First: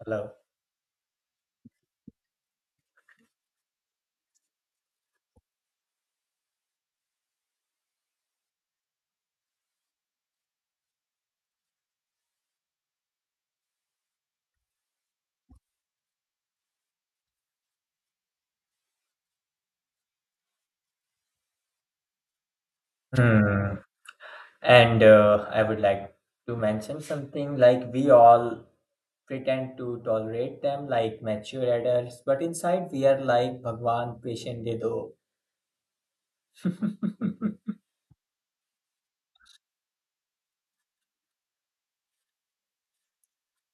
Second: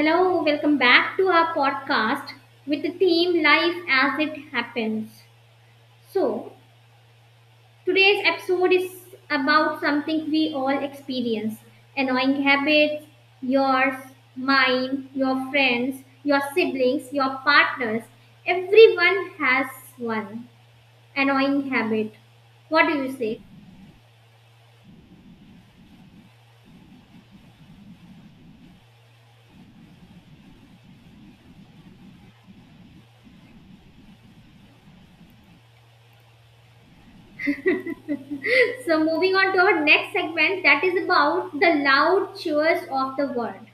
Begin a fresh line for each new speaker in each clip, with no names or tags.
Hello.
welcome back to our podcast with the theme Life as It Happens. So, today's episode is about something we all experience annoying habits, yours, mine, your friends, your siblings, your partners. Everyone has one annoying habit. What do you say?
Hmm. And I would like to mention something like we all pretend to tolerate them like mature adults, but inside we are like Bhagwan patient de do.
So, moving on to our next segment that is about the loud cheers of the world.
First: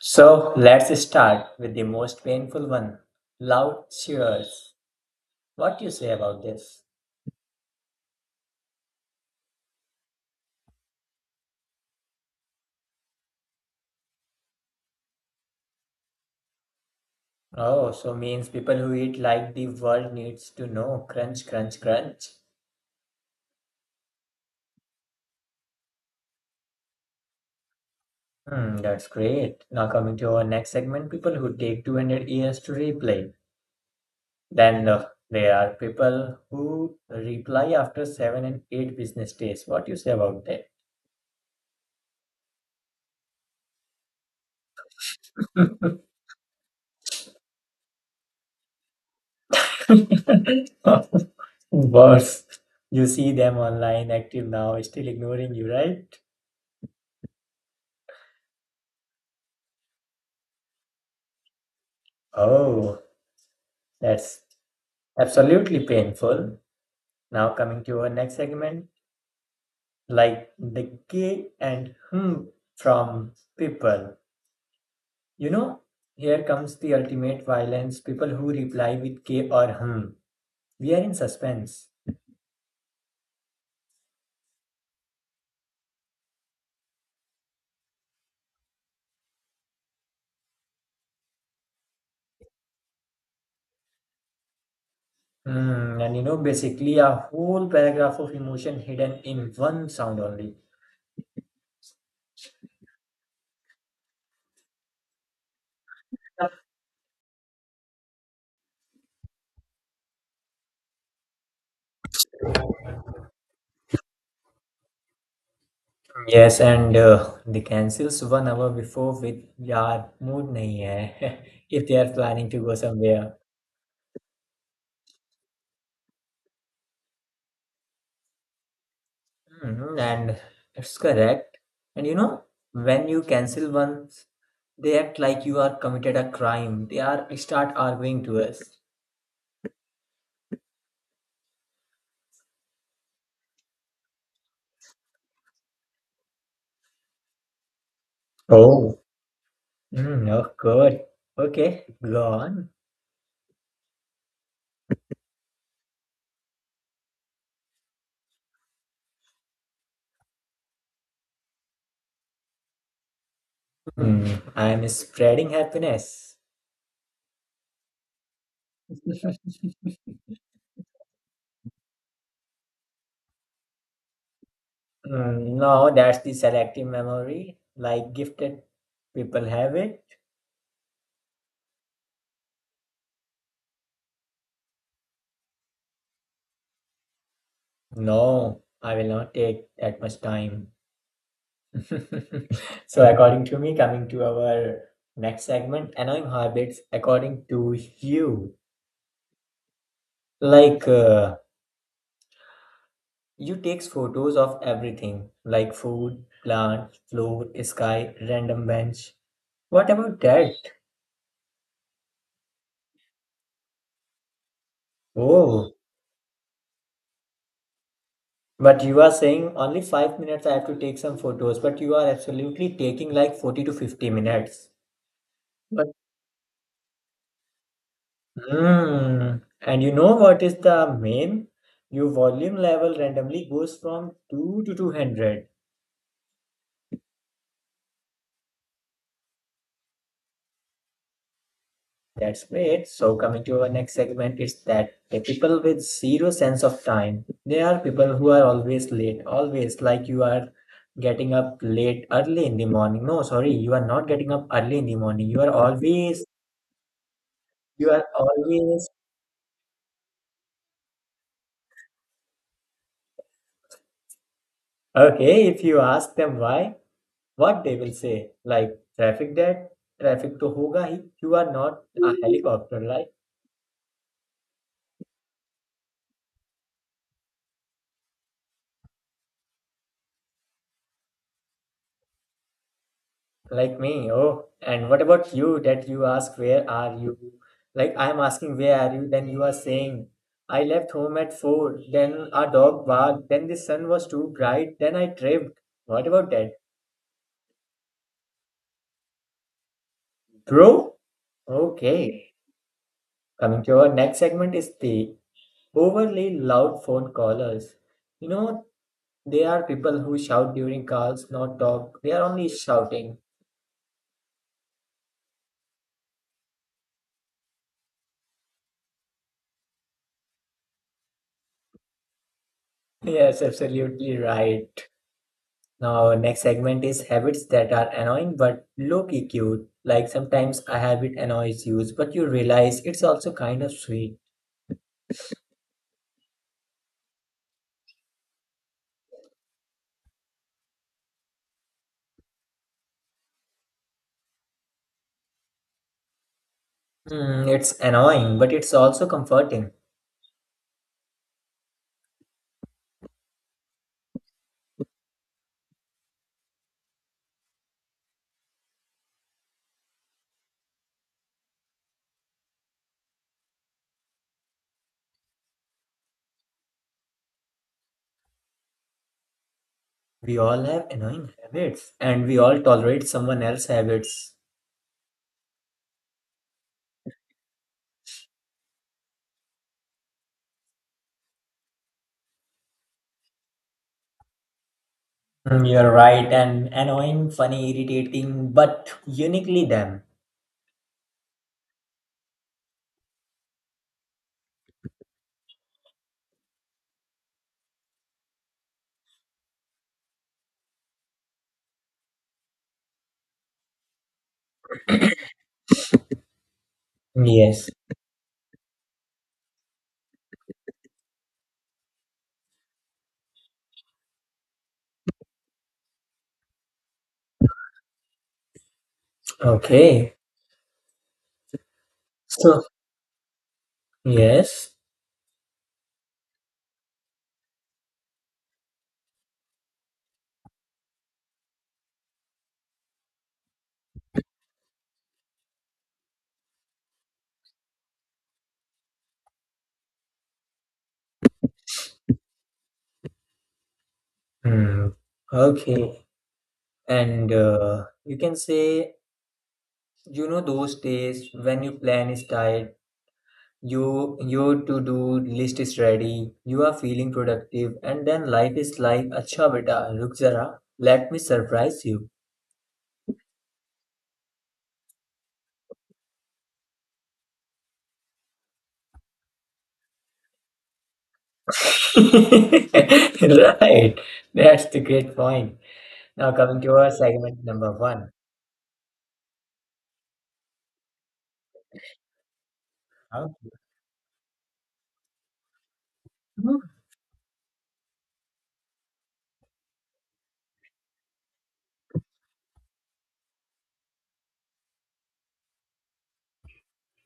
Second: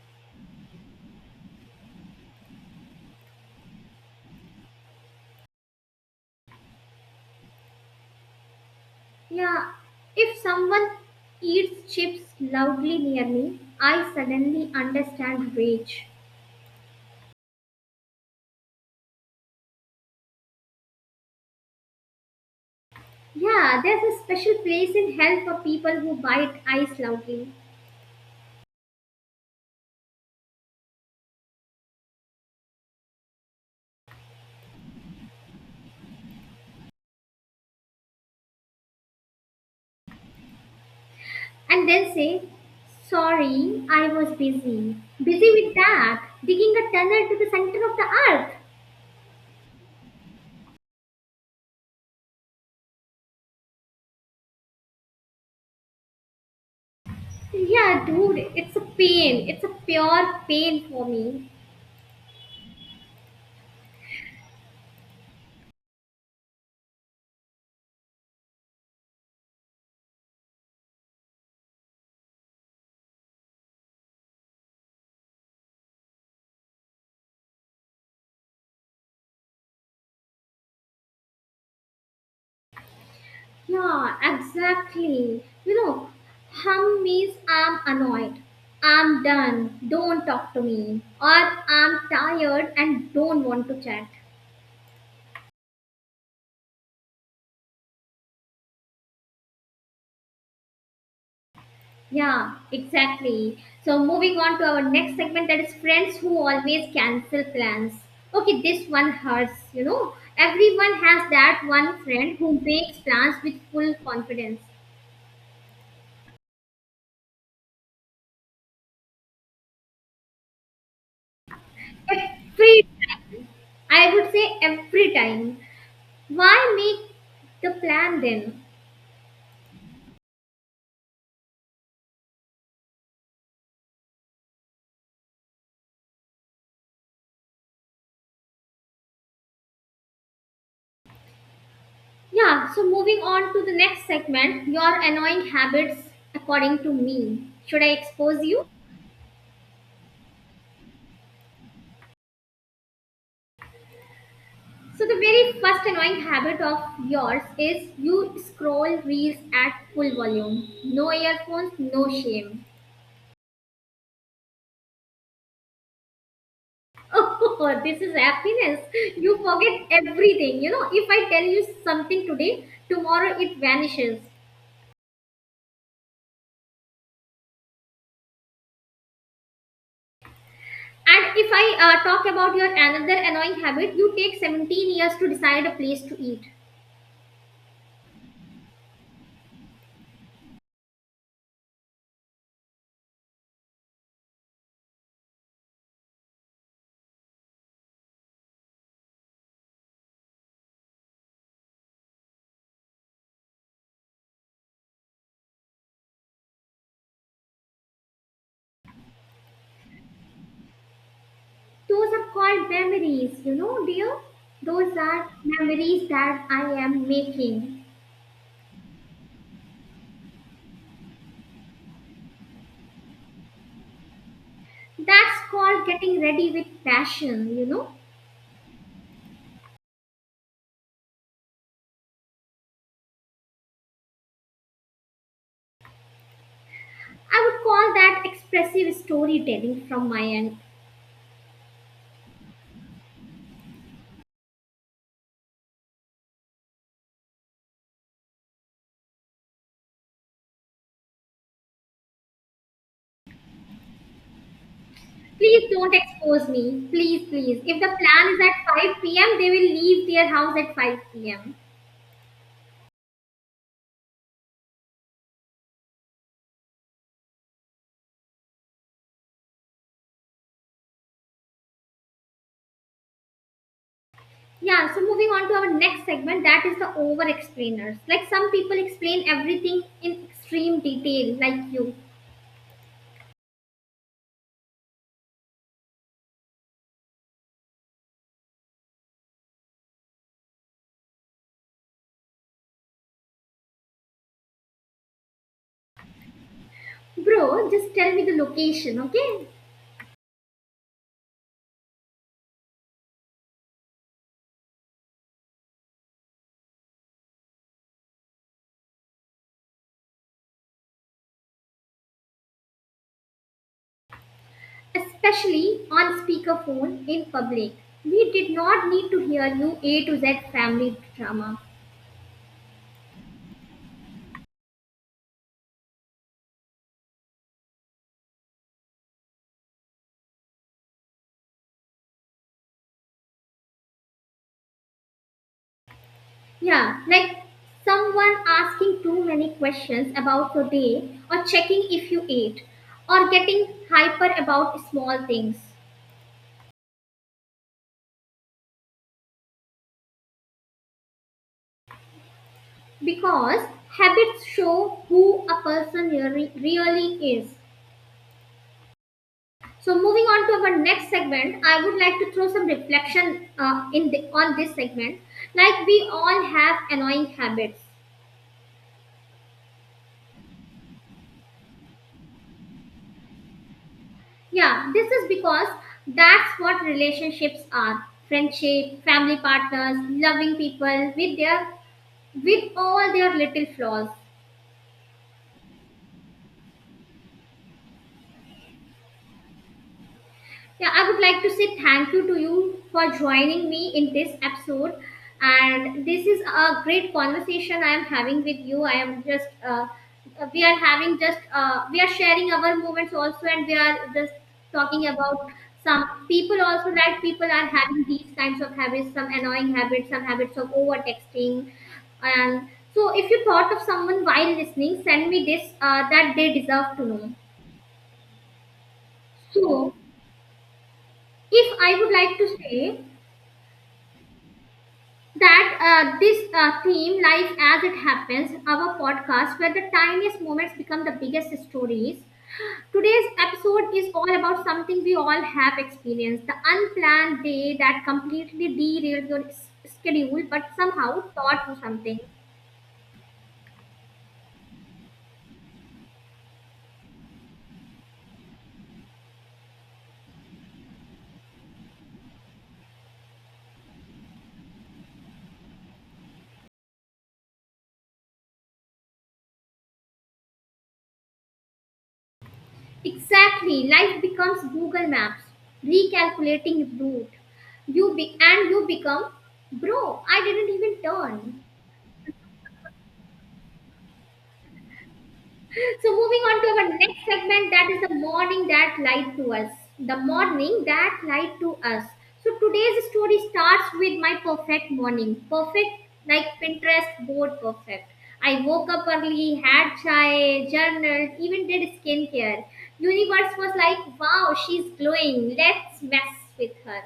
So let's start with the most painful one, loud cheers. What do you say about this?
Yeah, if someone eats chips loudly near me, I suddenly understand rage.
Oh, so means people who eat like the world needs to know. Crunch, crunch, crunch.
Yeah, there's a special place in hell for people who bite ice loudly
Hmm, that's great. Now coming to our next segment, people who take 200 years to replay. Then there are people who reply after seven and eight business days. What do you say about that?
and then say, sorry, I was busy. Busy with that, digging a tunnel to the center of the earth.
Worse, you see them online, active now, still ignoring you, right?
Yeah, dude, it's a pain. It's a pure pain for me.
Oh, that's absolutely painful. Now, coming to our next segment, like the K and hmm from people. You know, here comes the ultimate violence people who reply with K or hmm. We are in suspense.
Yeah, exactly. Hum means I'm annoyed, I'm done, don't talk to me, or I'm tired and don't want to chat.
Hmm, and you know, basically a whole paragraph of emotion hidden in one sound only.
Yeah, exactly. So, moving on to our next segment that is friends who always cancel plans. Okay, this one hurts, you know. Everyone has that one friend who makes plans with full confidence.
Yes, and they cancels 1 hour before with yaar mood nahi hai if they are planning to go
Every
somewhere.
time. I would say every time. Why make the plan then?
Hmm, and it's correct. And you know, when you cancel one, they act like you are committed a crime. They are start arguing to us.
Yeah, so moving on to the next segment, your annoying habits according to me. Should I expose you?
Oh. Mm, oh, good. Okay, go on.
So, the very first annoying habit of yours is you scroll reels at full volume. No earphones, no shame.
Hmm, I am spreading happiness.
Oh, this is happiness. You forget everything. You know, if I tell you something today, tomorrow it vanishes.
Mm, no, that's the selective memory, like gifted people have it.
And if I talk about your another annoying habit, you take 17 years to decide a place to eat.
No, I will not take that much time. So, according to me, coming to our next segment, annoying habits, according to you, like you takes photos of everything, like food, plant, floor, sky, random bench. What about that?
Those are called memories, you know, dear. Those are
Oh,
memories that I am making.
but you are saying only 5 minutes I have to take some photos, but you are absolutely taking like 40 to 50 minutes.
That's called
But
getting ready with passion, you know.
hmm. And you know what is the main? Your volume level randomly goes from 2 to 200.
I would call that expressive storytelling from my end.
That's great. So, coming to our next segment, is that the people with zero sense of time. They are people who are always late, always like you are getting up late early in the morning. No, sorry, you are not getting up early in the morning. You are
Please don't
always,
expose me. Please, please. If the
you are
plan is at
always
5 p.m., they will leave their house at 5 p.m.
Okay, if you ask them why, what they will say, like traffic dad, traffic to hoga hi, you are not a helicopter like
Yeah, so moving on to our next segment, that is the over explainers. Like some people explain everything in extreme detail, like you.
like me. Oh, and what about you that you ask where are you? Like I'm asking where are you, then you are saying I left home at 4, then a dog barked, then the sun was too bright, then I tripped. What about that?
Bro, just tell me the location, okay?
Bro? Okay. Coming to our next segment is the overly loud phone callers. You know, they are people who shout during calls, not talk. They are only shouting.
Especially on speakerphone in public. We did not need to hear new A to Z family drama.
Yes, absolutely right. Now, next segment is habits that are annoying but low key cute. Like sometimes a habit annoys you, but you realize it's also kind of sweet.
Yeah, like someone asking too many questions about your day, or checking if you ate, or getting hyper about small things.
Hmm, it's annoying, but it's also comforting.
Because habits show who a person really is. So moving on to our next segment, I would like to throw some reflection in on this segment. Like we all have annoying habits.
We all have annoying habits, and we all tolerate someone else's habits.
Yeah, this is because that's what relationships are. Friendship, family partners, loving people with their with all their little flaws.
Hmm, you're right, and annoying, funny, irritating, but uniquely them.
Yeah, I would like to say thank you to you for joining me in this episode. And this is a great conversation I am having with you. I am we are having we are sharing our moments also, and we are just talking about some people also that people are
Yes.
having these kinds of habits, some annoying habits, some habits of over texting. And so, if you thought of someone while listening, send me this that they deserve to know. So,
Okay.
if I would like to
So,
say,
yes.
that this theme, Life as It Happens, our podcast where the tiniest moments become the biggest stories. Today's episode is all about something we all have experienced the unplanned day that completely derailed your schedule but somehow taught you something.
Hmm. Okay. And you can say, you know, those days when your plan is tight, your to-do list is ready, you are feeling productive, and then life is like, "Acha beta, ruk zara, let me surprise you."
Exactly, life becomes Google Maps, recalculating route. And you become, bro, I didn't even turn.
Right. That's the great point.
So
Now
moving on
coming
to
to
our
our
next
segment
segment,
number
that is
one.
the morning that lied to us. The morning that lied to us. So today's
How-
story starts with my perfect morning. Perfect like
You
Pinterest board perfect. I woke up early, had chai, journaled, even did skincare. Universe was like, wow, she's glowing. Let's mess with her.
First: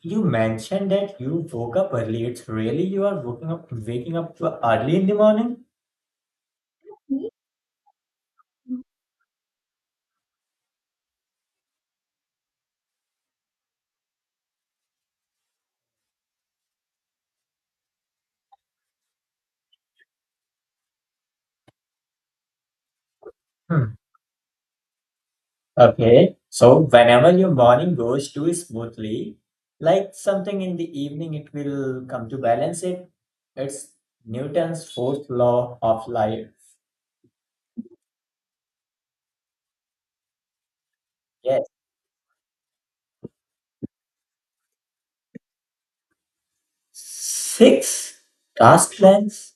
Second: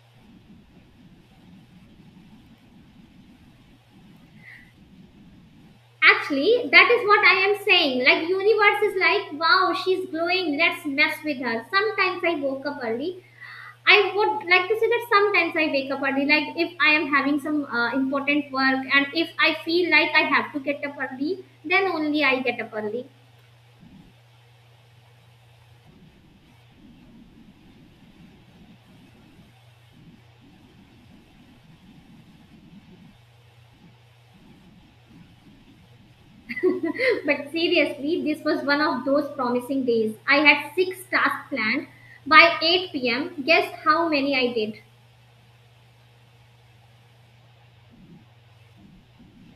you mentioned that you woke up early. It's really you are waking up early in the morning?
Actually, that is what I am saying. Like universe is like, wow, she's glowing. Let's mess with her. Sometimes I woke up early. I would like to say that sometimes I wake up early, like if I am having some important work and if I feel like I have to get up early, then only I get up early.
Hmm. Okay. So whenever your morning goes too smoothly, like something in the evening, it will come to balance it. It's Newton's fourth law of life.
But seriously, this was one of those promising days. I had six tasks
Yes.
planned by 8 pm. Guess how many I did?
Six task plans.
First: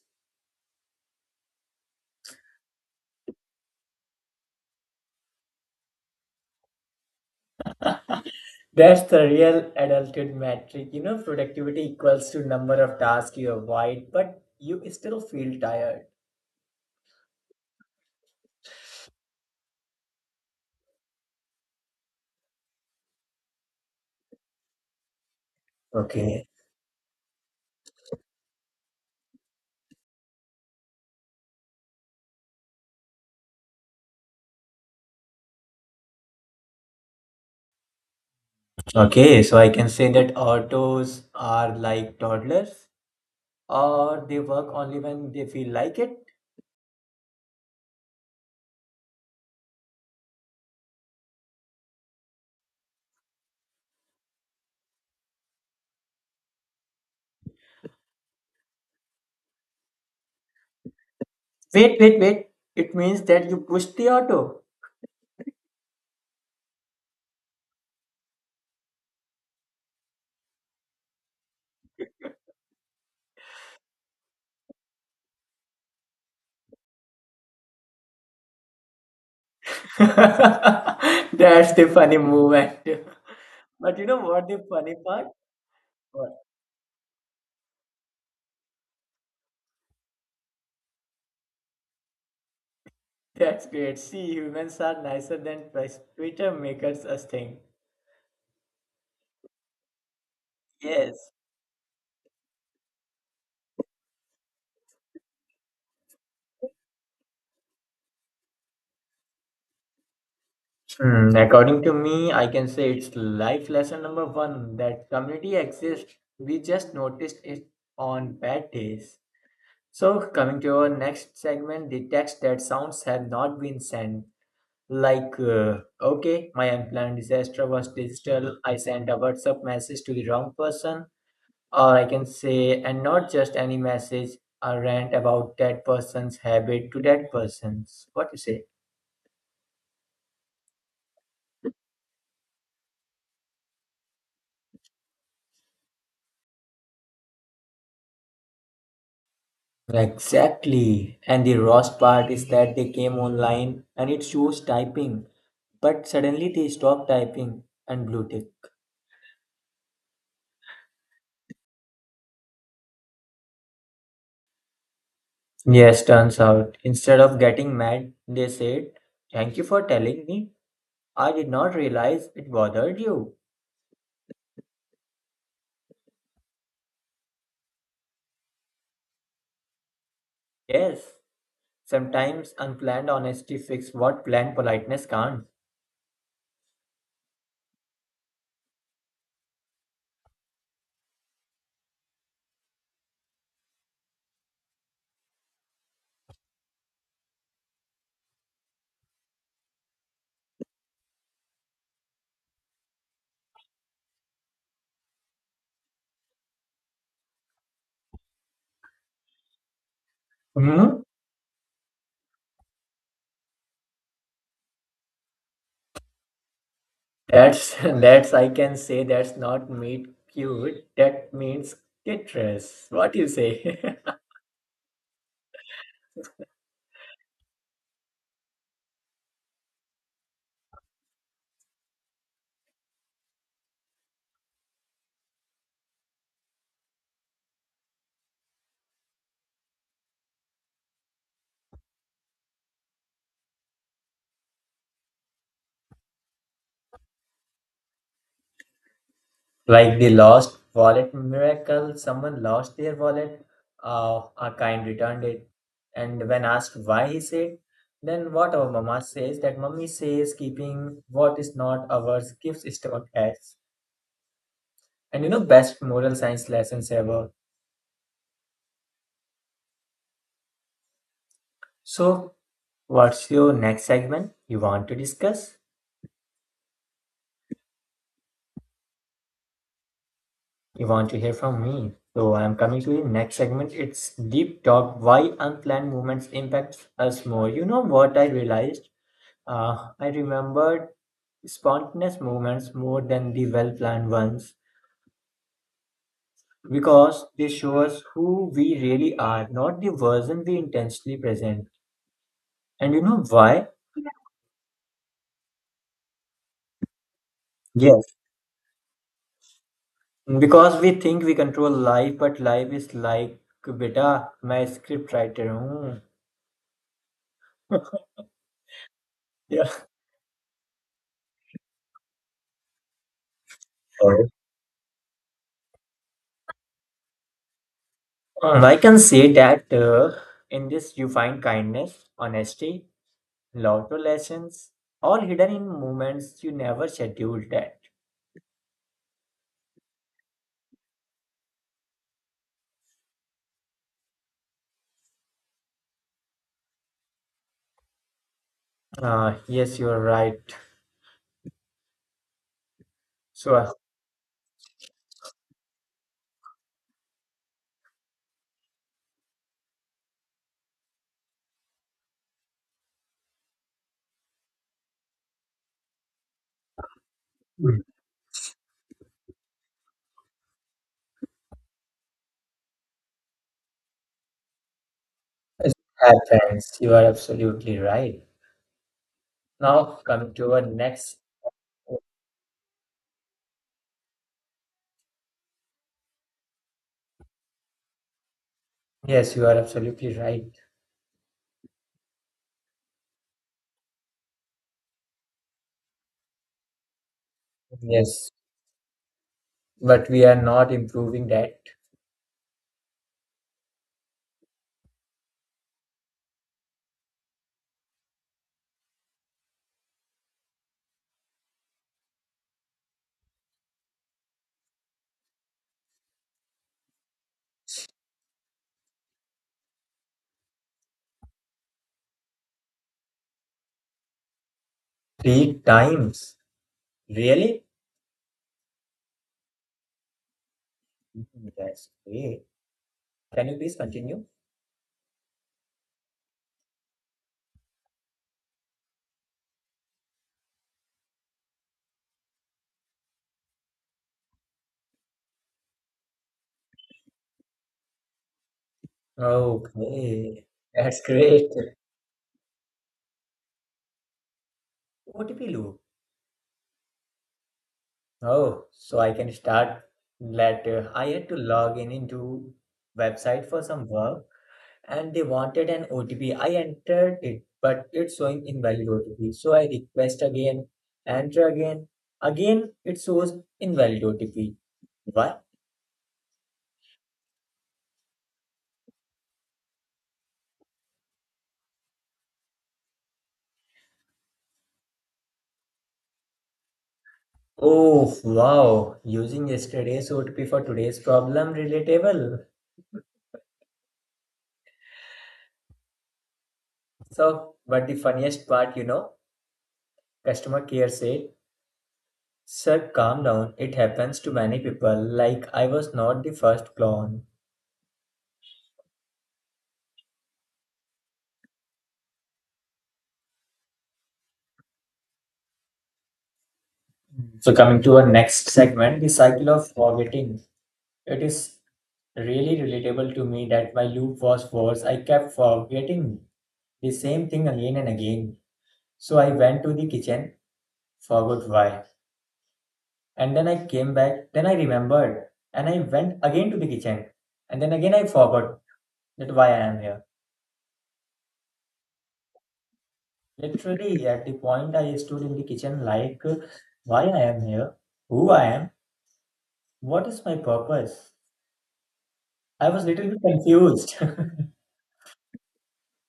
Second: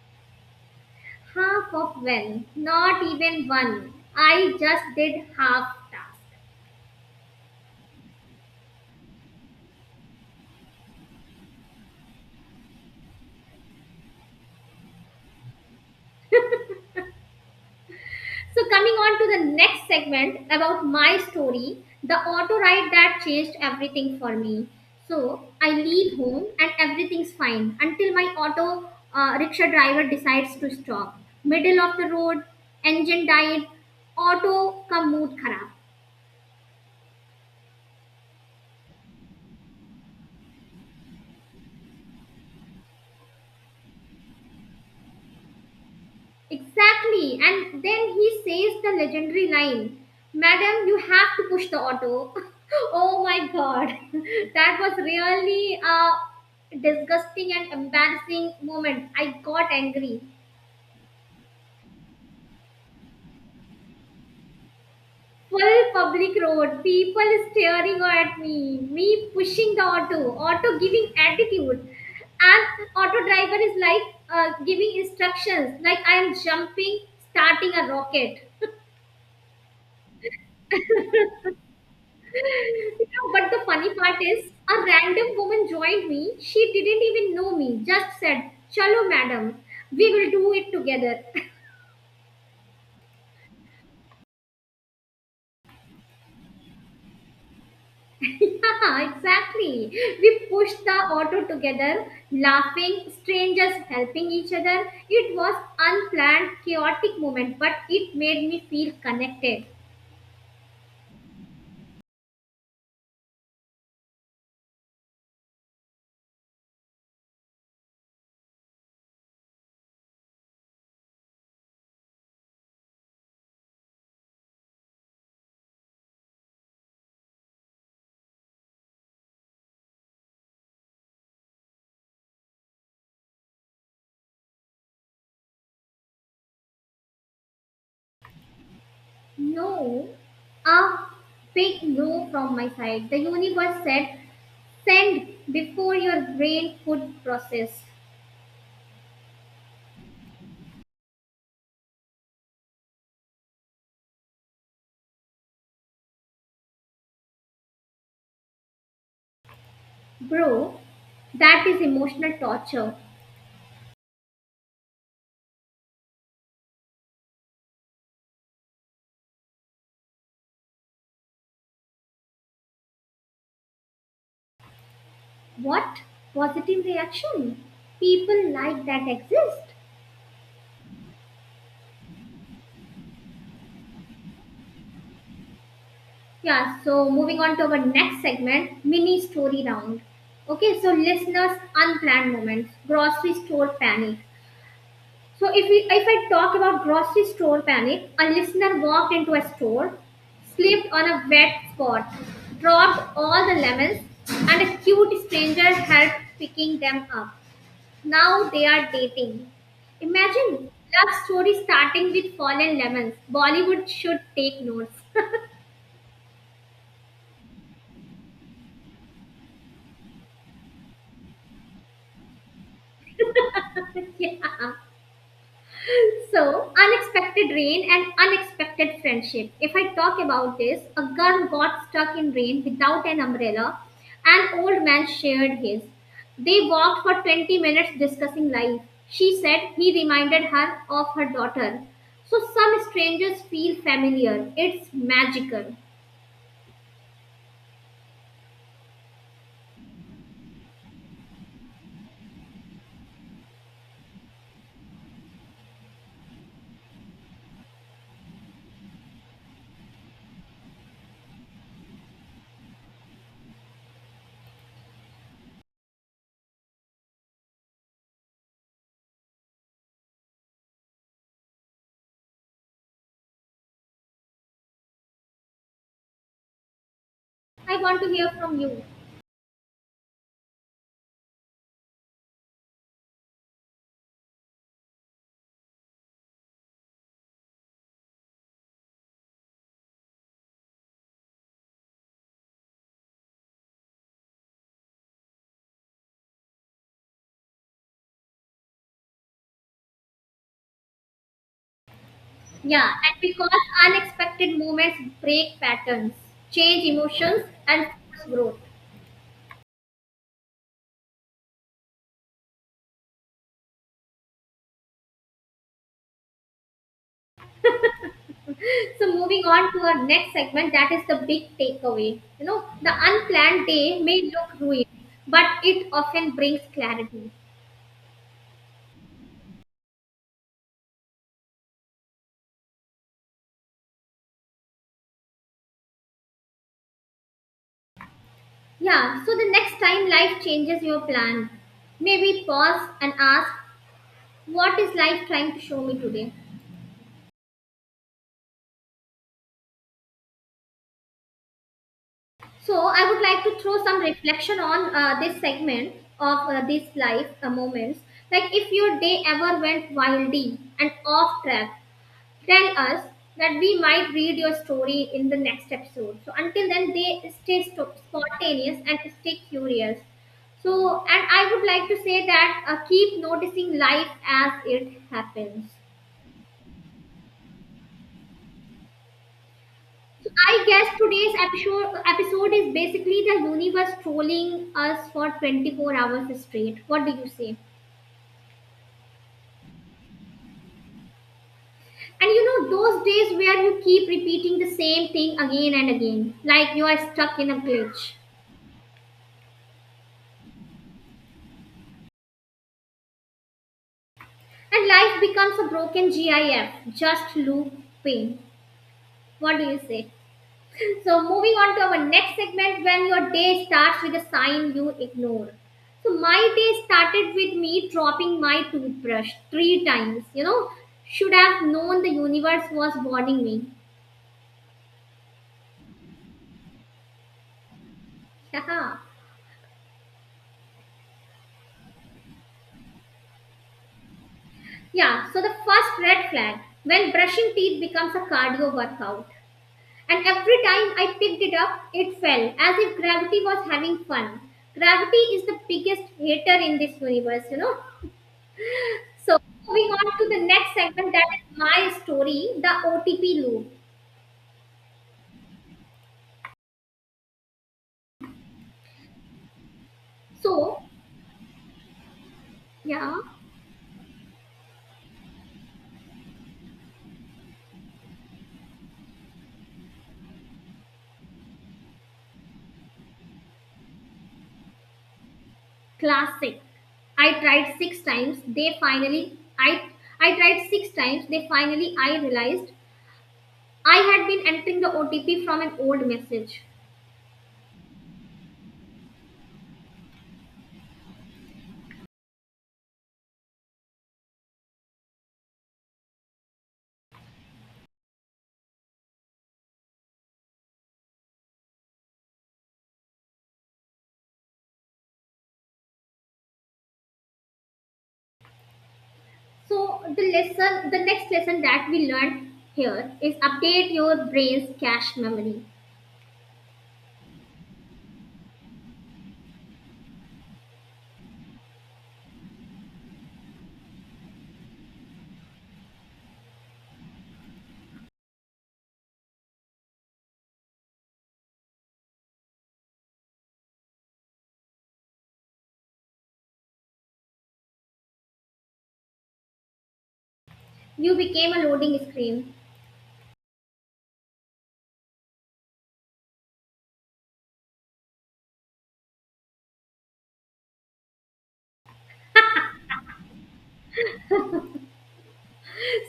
Half of one. Not even one. I just did half task.
That's the real adulthood metric. You know, productivity equals to number of tasks you avoid, but you still feel tired.
So, coming on to the next segment about my story, the auto ride that changed everything for me. So, I leave home
Okay.
and everything's fine until my auto rickshaw driver decides to stop. Middle of the road, engine died, auto का mood खराब.
Okay. So I can say that autos are like toddlers. Or they work only when they feel like it?
Exactly. And then he says the legendary line, madam, you have to push the auto. Oh my god. That was really a disgusting and embarrassing moment. I got angry.
Wait, wait, wait. It means that you pushed the auto.
Full public road, people staring at me, me pushing the auto, auto giving attitude. And auto driver is like giving instructions, like I am jumping, starting a rocket.
That's the funny movement.
You know, but the funny
But you
part
know what
is,
the
a
funny part?
random woman joined
What?
me. She didn't even know me, just said, Chalo, madam, we will do it together.
That's great. See, humans are nicer than Twitter makers us think.
Yeah, exactly. We pushed the
Yes.
auto together, laughing, strangers helping each other. It was unplanned, chaotic moment, but it made me feel connected.
Hmm, according to me, I can say it's life lesson number one that community exists. We just noticed it on bad days. So, coming to our next segment, the text that sounds have not been sent. Like, okay, my unplanned disaster was digital. I sent a WhatsApp message to the wrong person, or I can say, and not just any message, a rant about that person's habit to that person's. What you say?
No, a big no from my side. The universe said, send before your brain could process.
Exactly. And the worst part is that they came online and it shows typing, but suddenly they stop typing and blue tick.
Bro, that is emotional torture.
Yes, turns out. Instead of getting mad, they said, thank you for telling me. I did not realize it bothered you.
What? Positive reaction? People like that exist.
Yes, sometimes unplanned honesty fixes what planned politeness can't.
Yeah, so moving on to our next segment, mini story round. Okay, so listeners, unplanned moments, grocery store panic. So if I talk about grocery store panic, a listener walked into a store, slipped on a wet spot, dropped all the lemons, and a cute stranger helped picking them up. Now they are dating. Imagine
Hmm?
love story starting with fallen lemons. Bollywood should take notes.
That's that's I can say that's not meat cute. That means citrus. What you say?
Yeah. So, unexpected rain and unexpected friendship. If I talk about this, a girl got stuck in rain without an umbrella. An old man shared his. They walked for 20 minutes discussing life. She said he reminded her of her daughter. So, some strangers feel familiar. It's magical.
Like the lost wallet miracle, someone lost their wallet, a kind returned it. And when asked why, he said, then what our mama says, that mummy says, keeping what is not ours gives stomach aches. And you know, best moral science lessons ever. So, what's your next segment you want to discuss?
I want to hear from you.
You want to hear from me. So, I'm coming to the next segment. It's Deep Talk, why unplanned movements impact us more. You know what I realized? I remembered spontaneous moments more than the well planned ones because they show us who we really are, not the version we intentionally present.
Yeah,
And you
and
know
because
why?
unexpected moments break patterns, change emotions, and
Yes.
force growth.
Because we think we control life, but life is like, beta, मैं script writer हूँ.
So, moving
Yeah.
on to our next segment, that is the big takeaway. You know, the unplanned day may
Oh.
look ruined, but it often brings clarity.
I can say that in this you find kindness, honesty, love to lessons, all hidden in moments you never scheduled that.
Yeah, so the next time life changes your plan, maybe pause and ask, what is life trying to show me today?
Yes, you are right.
So I would like
So,
to throw some reflection on this segment of these life moments. Like if your day ever went wildy and off track, tell us that we might read your story in the next episode. So until then, they spontaneous and stay curious. So and I would like to say that keep noticing life as it happens.
it happens. You are absolutely right. Now, coming to our
I guess
next.
today's episode is basically the universe trolling us for 24 hours straight. What do you say?
Yes, you are absolutely right.
And you know those days where you keep repeating the same thing again and again, like you are stuck in a glitch.
Yes, but we are not improving that.
And life becomes a broken GIF, just loop pain. What do you say? So moving on to our next segment, when your day starts with a sign you ignore. So my day started with me dropping my toothbrush three times. You know, should have known the universe was warning me.
3 times. Really?
Haha.
Mhm, that's great. Can you please continue?
Yeah. So the first red flag when brushing teeth becomes a cardio workout, and every time I picked it up, it fell as if gravity was having fun. Gravity is the biggest hater in this universe. You know. So moving on to the
Okay,
next
that's
segment, that
great.
is my story, the OTP loop.
OTP loop. Oh, so I can start
So
later. I had to log in into
yeah,
website for some work. And they wanted an OTP. I entered it, but it's showing invalid OTP. So I request again, enter again. Again, it shows invalid OTP. Why?
classic. I tried six times. They finally, I I tried six times. They finally, I realized I had been entering the OTP from an old message.
Oh, wow. Using yesterday's OTP for today's problem, relatable. So, but the funniest part, you know, customer care said, sir, calm down. It happens to many people. Like, I was not the first clone.
So the lesson, the next lesson that we learned here is update your brain's cache memory.
So, coming to our next segment, the cycle of forgetting. It is really relatable to me that my loop was worse. I kept forgetting the same thing again and again. So I went to the kitchen, forgot why. And then I came back, then I remembered, and I went again to the kitchen. And then again I forgot that why I am here.
You became a loading screen.
Literally, at the point I stood in the kitchen, like, why I am here, who I am, what is my purpose? I was little bit confused.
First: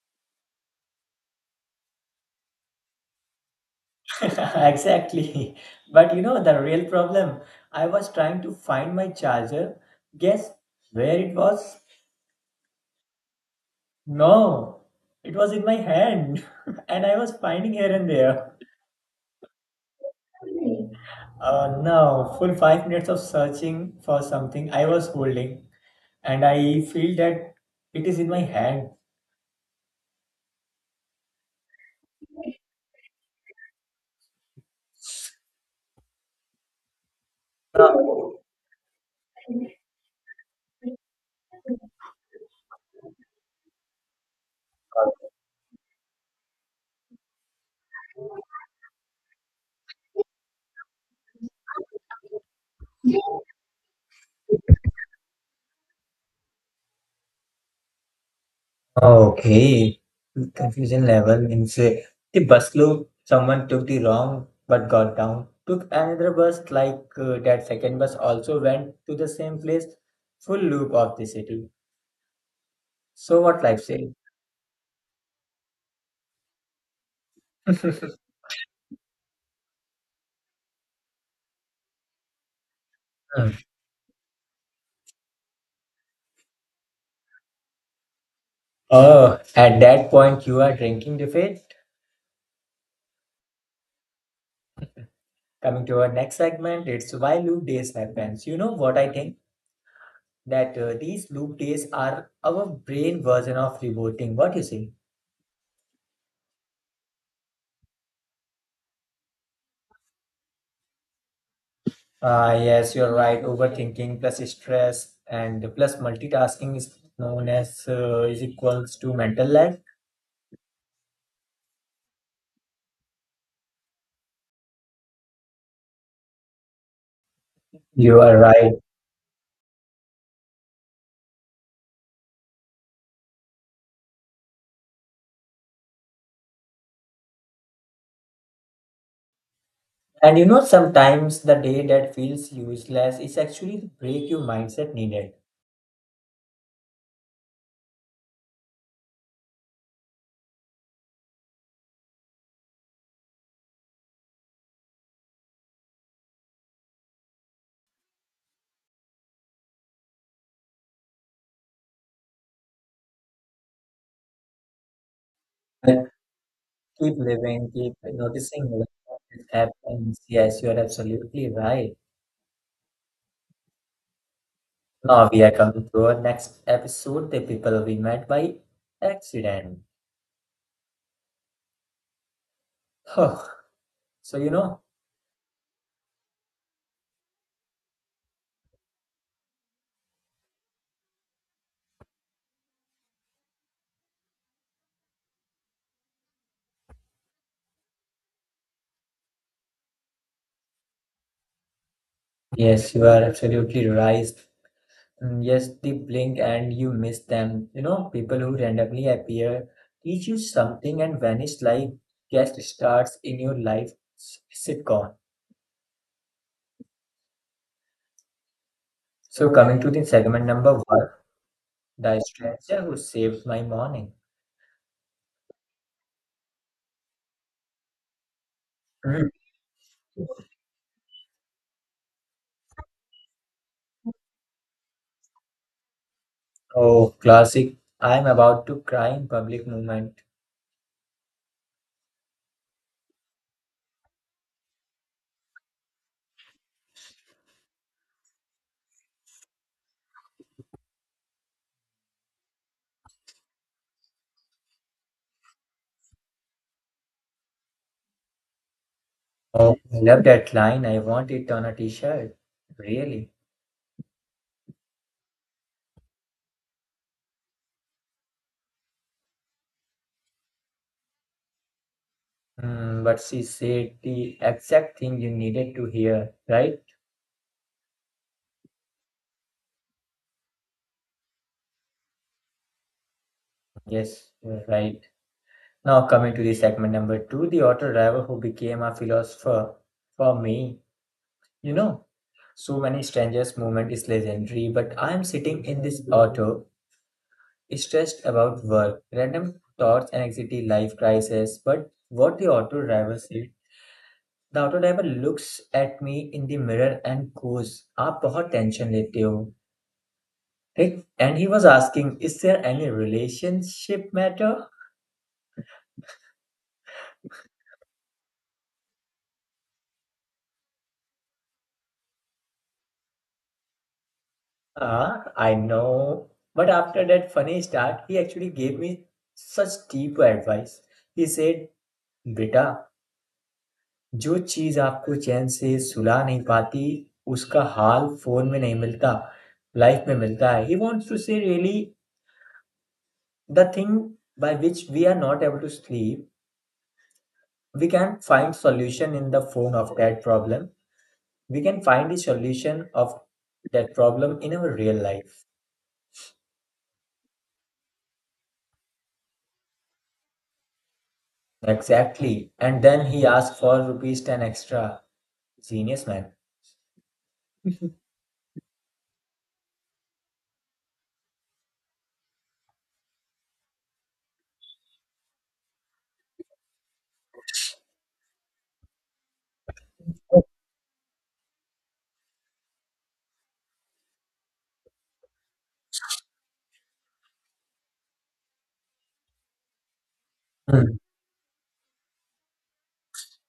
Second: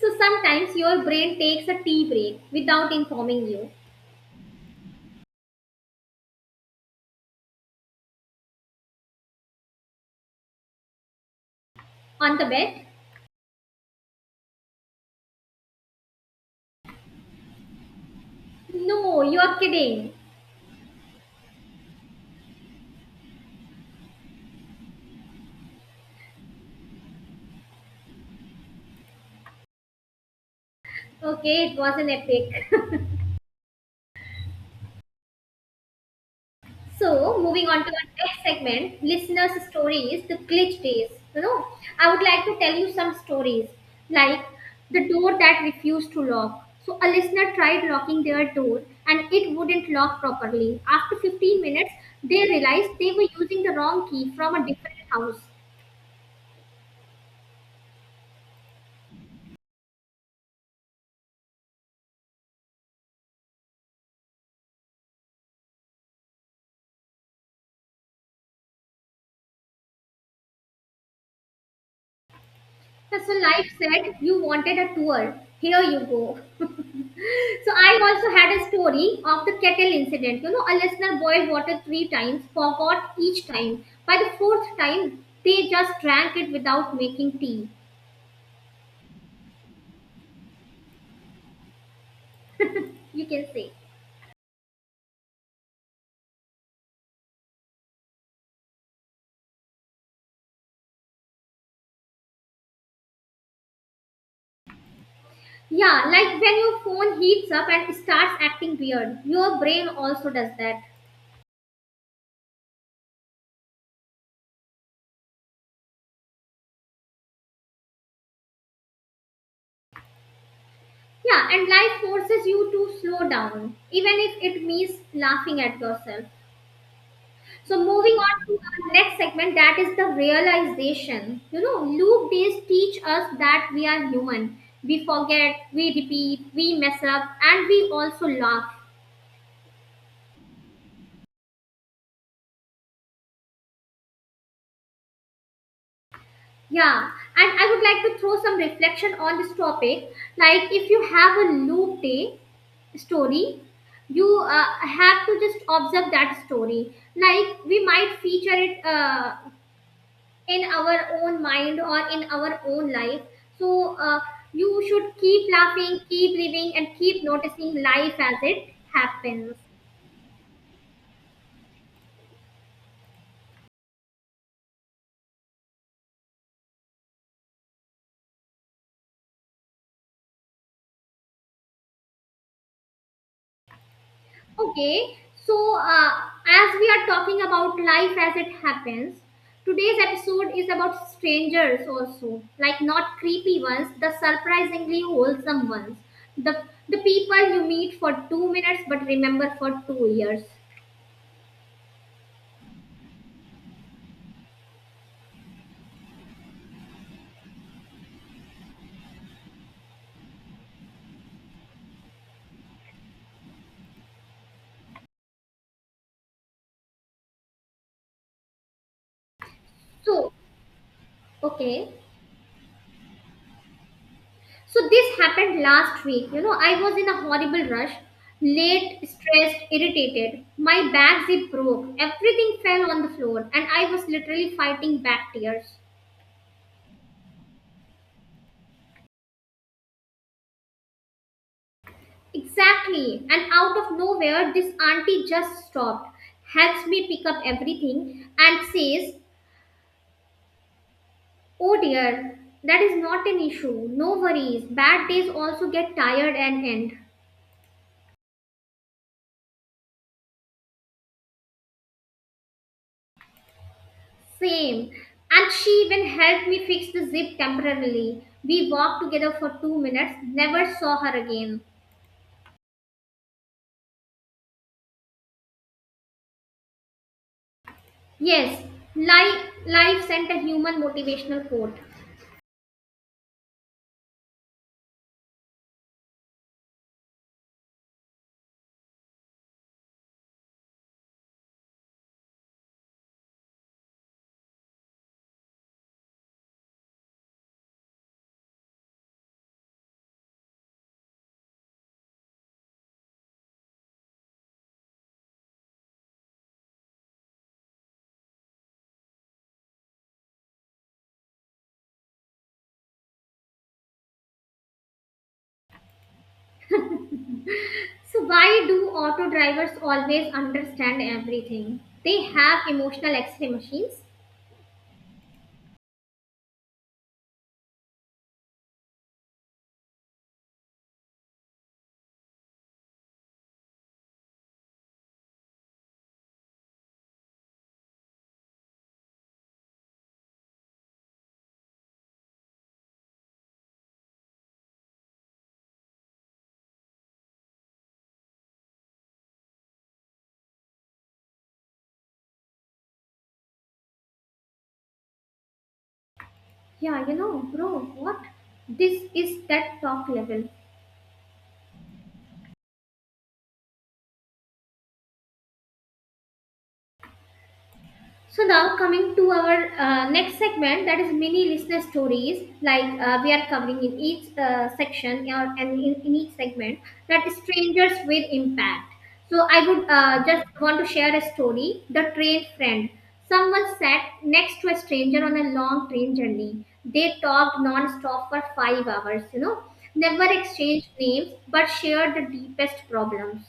So sometimes your brain takes a tea break without informing you.
Exactly. But you know the real problem? I was trying to find my charger. Guess where it was?
On the bed,
No, it was in my hand, and I was finding here and there.
no, you are kidding.
No, full 5 minutes of searching for something I was holding, and I feel that it is in my hand.
Okay, it was an epic. So, moving on to our next segment, listeners' stories, the glitch days. You know, I would like to tell you some stories like the door that refused to lock. So, a listener tried locking their door and it wouldn't lock properly. After 15 minutes, they realized they were using the wrong key from a different house.
Ah, okay. Confusion level means the bus loop, someone took the wrong but got down, took another bus, like that second bus also went to the same place, full loop of the city.
So so
So what
life
life say?
said you wanted a tour. Here you go. So I also had a story of the kettle incident. You know, a listener boiled water three times, forgot each
Hmm.
time. By the fourth time, they just drank it without making tea.
Oh, at that point, you are drinking the fate.
You can say.
Coming to our next segment, it's why loop days happens. You know what I think? That these loop days are our brain version of rebooting. What you say?
Yeah, like when your phone heats up and starts acting weird, your brain also does that.
Yes, you're right. Overthinking plus stress and plus multitasking is known as is equals to mental lag.
Yeah, and life forces you to slow down, even if it means laughing at yourself. So moving
You are
on to
right.
our next segment, that is the realization. You know, loop days teach us that we are human. We forget, we repeat, we mess up, and we also laugh.
And you know, sometimes the day that feels useless is actually the break your mindset needed.
Yeah, and I would like to throw some reflection on this topic. Like, if you have a loop day story, you have to just observe that story. Like, we might feature it in our own mind or in our own life. So you should keep laughing,
Like,
keep living, and
keep
keep
living,
noticing
keep
life as
noticing
it
what
happens.
happens. Yes, you're absolutely right. Now we are coming to our next episode, the people we met by accident. So you know,
Okay. So as we are talking about life as it happens, today's episode is about strangers also, like not creepy ones, the surprisingly wholesome ones, the the people you meet for 2 minutes but remember for 2 years.
yes, you are absolutely right. Mm, yes, they blink and you miss them. You know, people who randomly appear teach you something and vanish like guest stars in your life sitcom. So, coming to the
So
segment number one,
okay.
the stranger who saved my morning.
So this happened last week. You know, I was in a horrible rush, late,
Mm,
stressed, irritated. My bag zip broke. Everything fell on the floor, and I was literally fighting back tears.
oh, classic. I'm about to cry in public moment.
Exactly. And out of nowhere, this auntie just stopped, helps me pick up everything, and says, "Oh dear, that is not an issue. No worries. Bad days also get tired and end."
Oh, I love that line. I want it on a t-shirt. Really?
Same. And she even helped me fix the zip temporarily. We walked together for 2 minutes, never saw her again.
Mm, but she said the exact thing you needed to hear, right?
Yes, life sent a human motivational quote.
Yes, you're right. Now, coming to the segment number two, the auto driver who became a philosopher for me. You know, so many strangers moment is legendary, but I am sitting in this auto, stressed about work, random thoughts, and anxiety, life crisis. But what the auto driver said, the auto driver looks at me in the mirror and goes, "आप बहुत tension लेते हो." Right? And he was asking, "Is there any relationship matter?"
So, why do auto drivers always understand everything? They have emotional X ray machines.
Ah, I know. But after that funny start, he actually gave me such deep advice. He said, बेटा जो चीज आपको चैन से सुला नहीं पाती उसका हाल phone में नहीं मिलता लाइफ में मिलता है. He wants to say really the thing by which we are not able to sleep, we can find solution in the phone of that problem, we can find the solution of that problem in our real life.
Yeah, you know, bro, what? This is that top level.
Exactly. And then he asked for rupees 10 extra. Genius man.
So now coming to our next segment, that is mini listener stories. Like we are covering in each section or in each segment that is strangers with impact. So I would just want to share a story. The train friend. Someone sat next to a stranger on a long train journey. They talked non-stop for 5 hours. You know, never exchanged
Hmm.
names but shared the deepest problems.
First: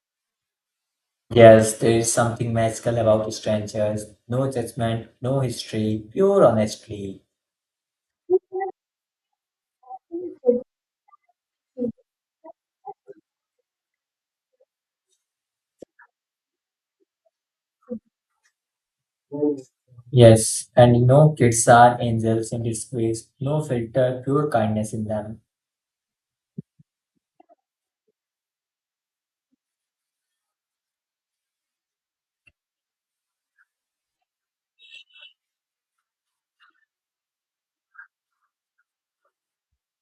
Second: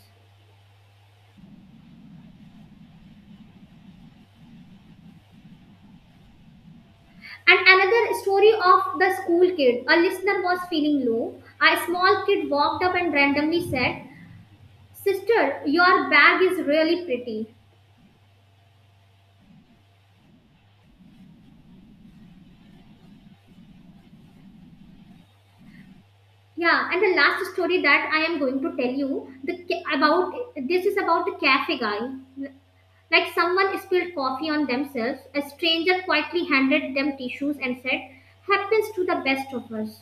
Yes, there is something magical about strangers. No judgment, no history, pure honesty.
And another story of the school kid. A listener was feeling low. A small kid walked up and randomly said, "Sister, your bag is really pretty."
Yes, and you know, kids are angels in disguise. No filter, pure kindness in them.
Yeah, and the last story that I am going to tell you about this is about the cafe guy. Like someone spilled coffee on themselves, a stranger quietly handed them tissues and said, "Happens to the best of us."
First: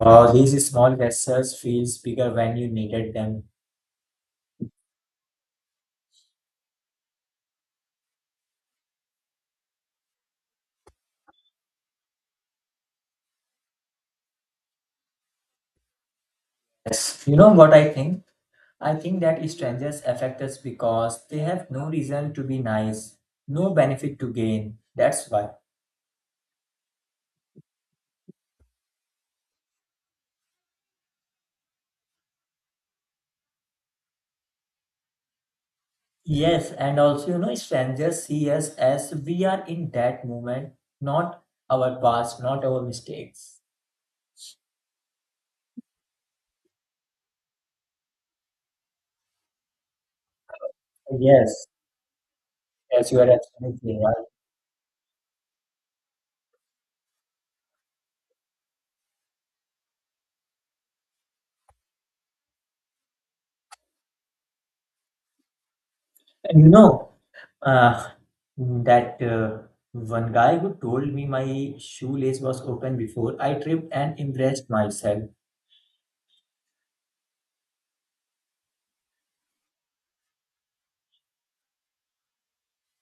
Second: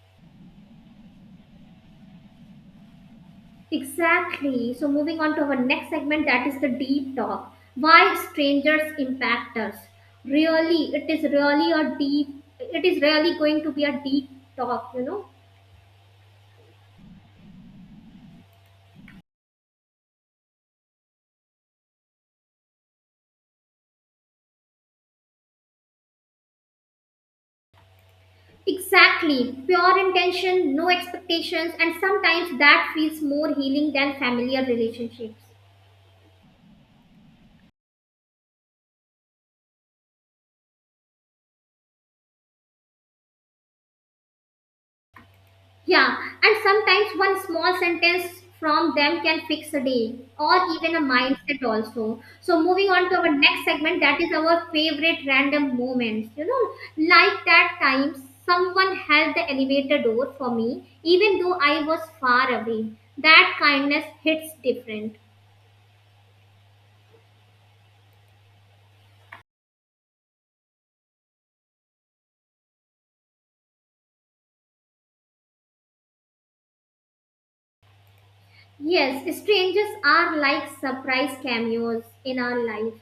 Wow, these small gestures feels bigger when you needed them.
Exactly. So, moving on to our next segment, that is the deep talk. Why strangers impact us? Really, it is really a deep. It is really going to be a deep talk. You know.
Yes, you know what I think? I think that strangers affect us because they have no reason to be nice, no benefit to gain. That's why.
Exactly. Pure intention, no expectations, and sometimes that feels more healing than familiar relationships.
Yes, and also, you know, strangers see us as we are in that moment, not our past, not our mistakes.
Yeah, and sometimes one small sentence from them can fix a day or even a mindset
Yes,
also. So moving on
yes,
to
you
our
are
next segment,
absolutely
that
right.
is our favorite random moments. You know, like that time someone held the elevator door for me, even though I was far away. That kindness hits different.
And you know, uh, that one guy who told me my shoelace was open before I tripped and embraced myself.
Yes, strangers are like surprise cameos in our life.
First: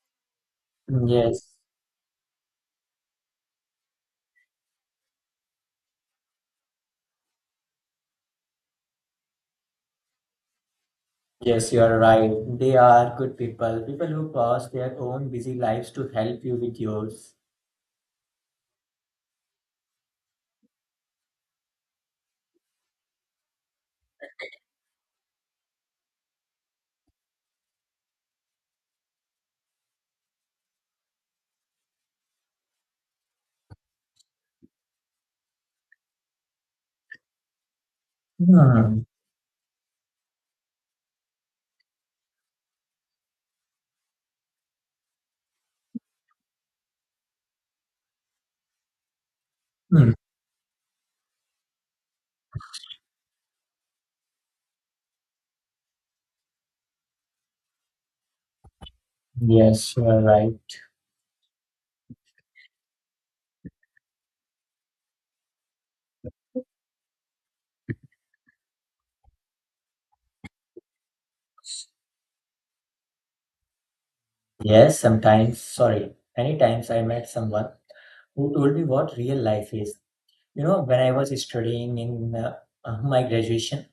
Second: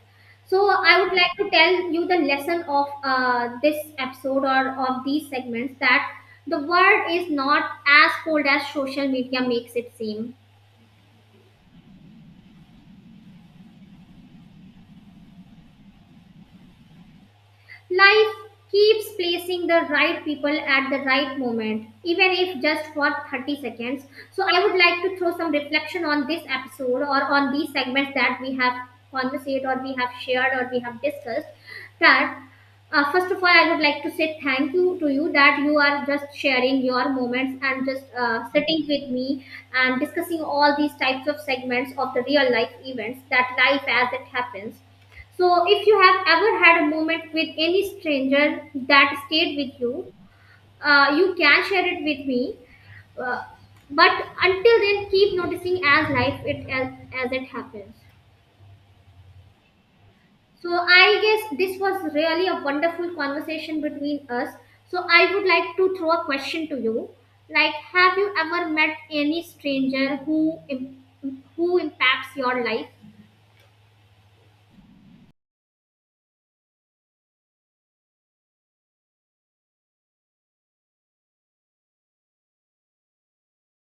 So I would like to
Yes,
tell you the lesson of this episode or of these segments that the world is not as cold as social media makes it seem.
yes, you are right. They are good people, people who pass their own busy lives to help you with yours.
Life keeps placing the right people at the right moment, even if just for 30 seconds. So, I would like to throw some reflection on this episode or on these segments that we have conversed or we have shared or we have discussed. That first of all, I would like to say thank you to you that you are just sharing your moments and just sitting
Hmm.
with me and discussing all these types of segments of the real life events that life as it happens. So, if you have ever had a moment with any stranger that stayed with
Hmm.
you, you can share it with me. Uh, but until then, keep noticing as it happens.
Yes, you are
So,
right.
I guess this was really a wonderful conversation between us. So, I would like to throw a question to you. Like, have you ever met any stranger who impacts your life?
Yes, sometimes, sorry, many times I met someone who told me what real life is. You know, when I was studying in my graduation,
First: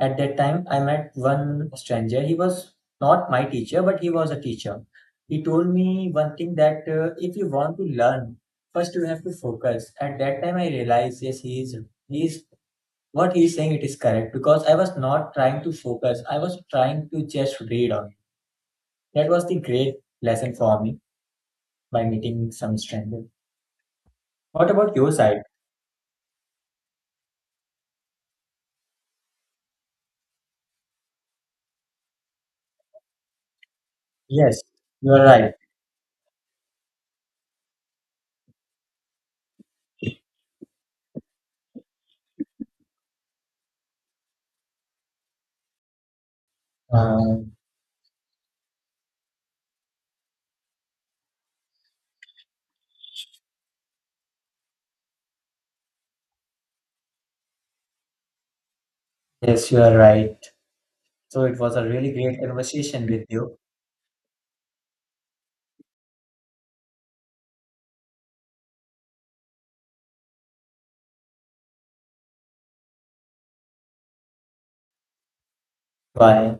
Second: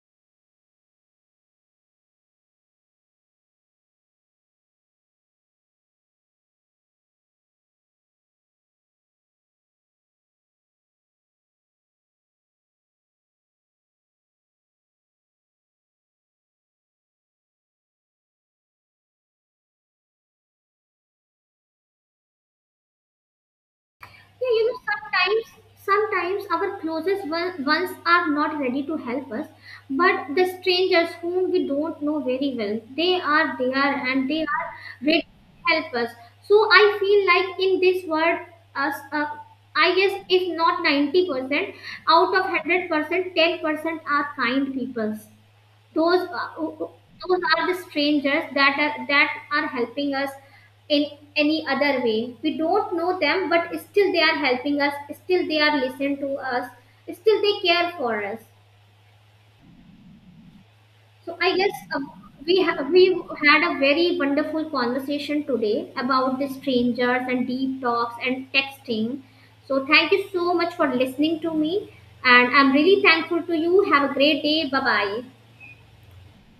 at that time I met one stranger. He was not my teacher, but he was a teacher. He told me one thing that if you want to learn, first you have to focus. At that time I realized, yes, he is, what he is saying, it is correct because I was not trying to focus. I was trying to just read on. That was the great lesson for me by meeting some stranger.
Yeah, you
What
know,
about your side?
sometimes our closest ones are not ready to help us, but the strangers whom we don't know very well, they are there and they
Yes,
are
you
ready
are right.
to help us. So I feel like in this world, us, uh, I guess if not 90%, out of 100%, 10% are kind people. Those
Uh,
are the strangers that are helping us in any other way. We don't know them but still they are helping us, still they are listening to us, still they care for us.
yes, you are right.
So
So
I
it was
guess
a really great
we
conversation with you.
had a very wonderful conversation today about the strangers and deep talks and texting. So thank you so much for listening to me, and I'm really thankful to you. Have a great day. Bye bye.
Bye.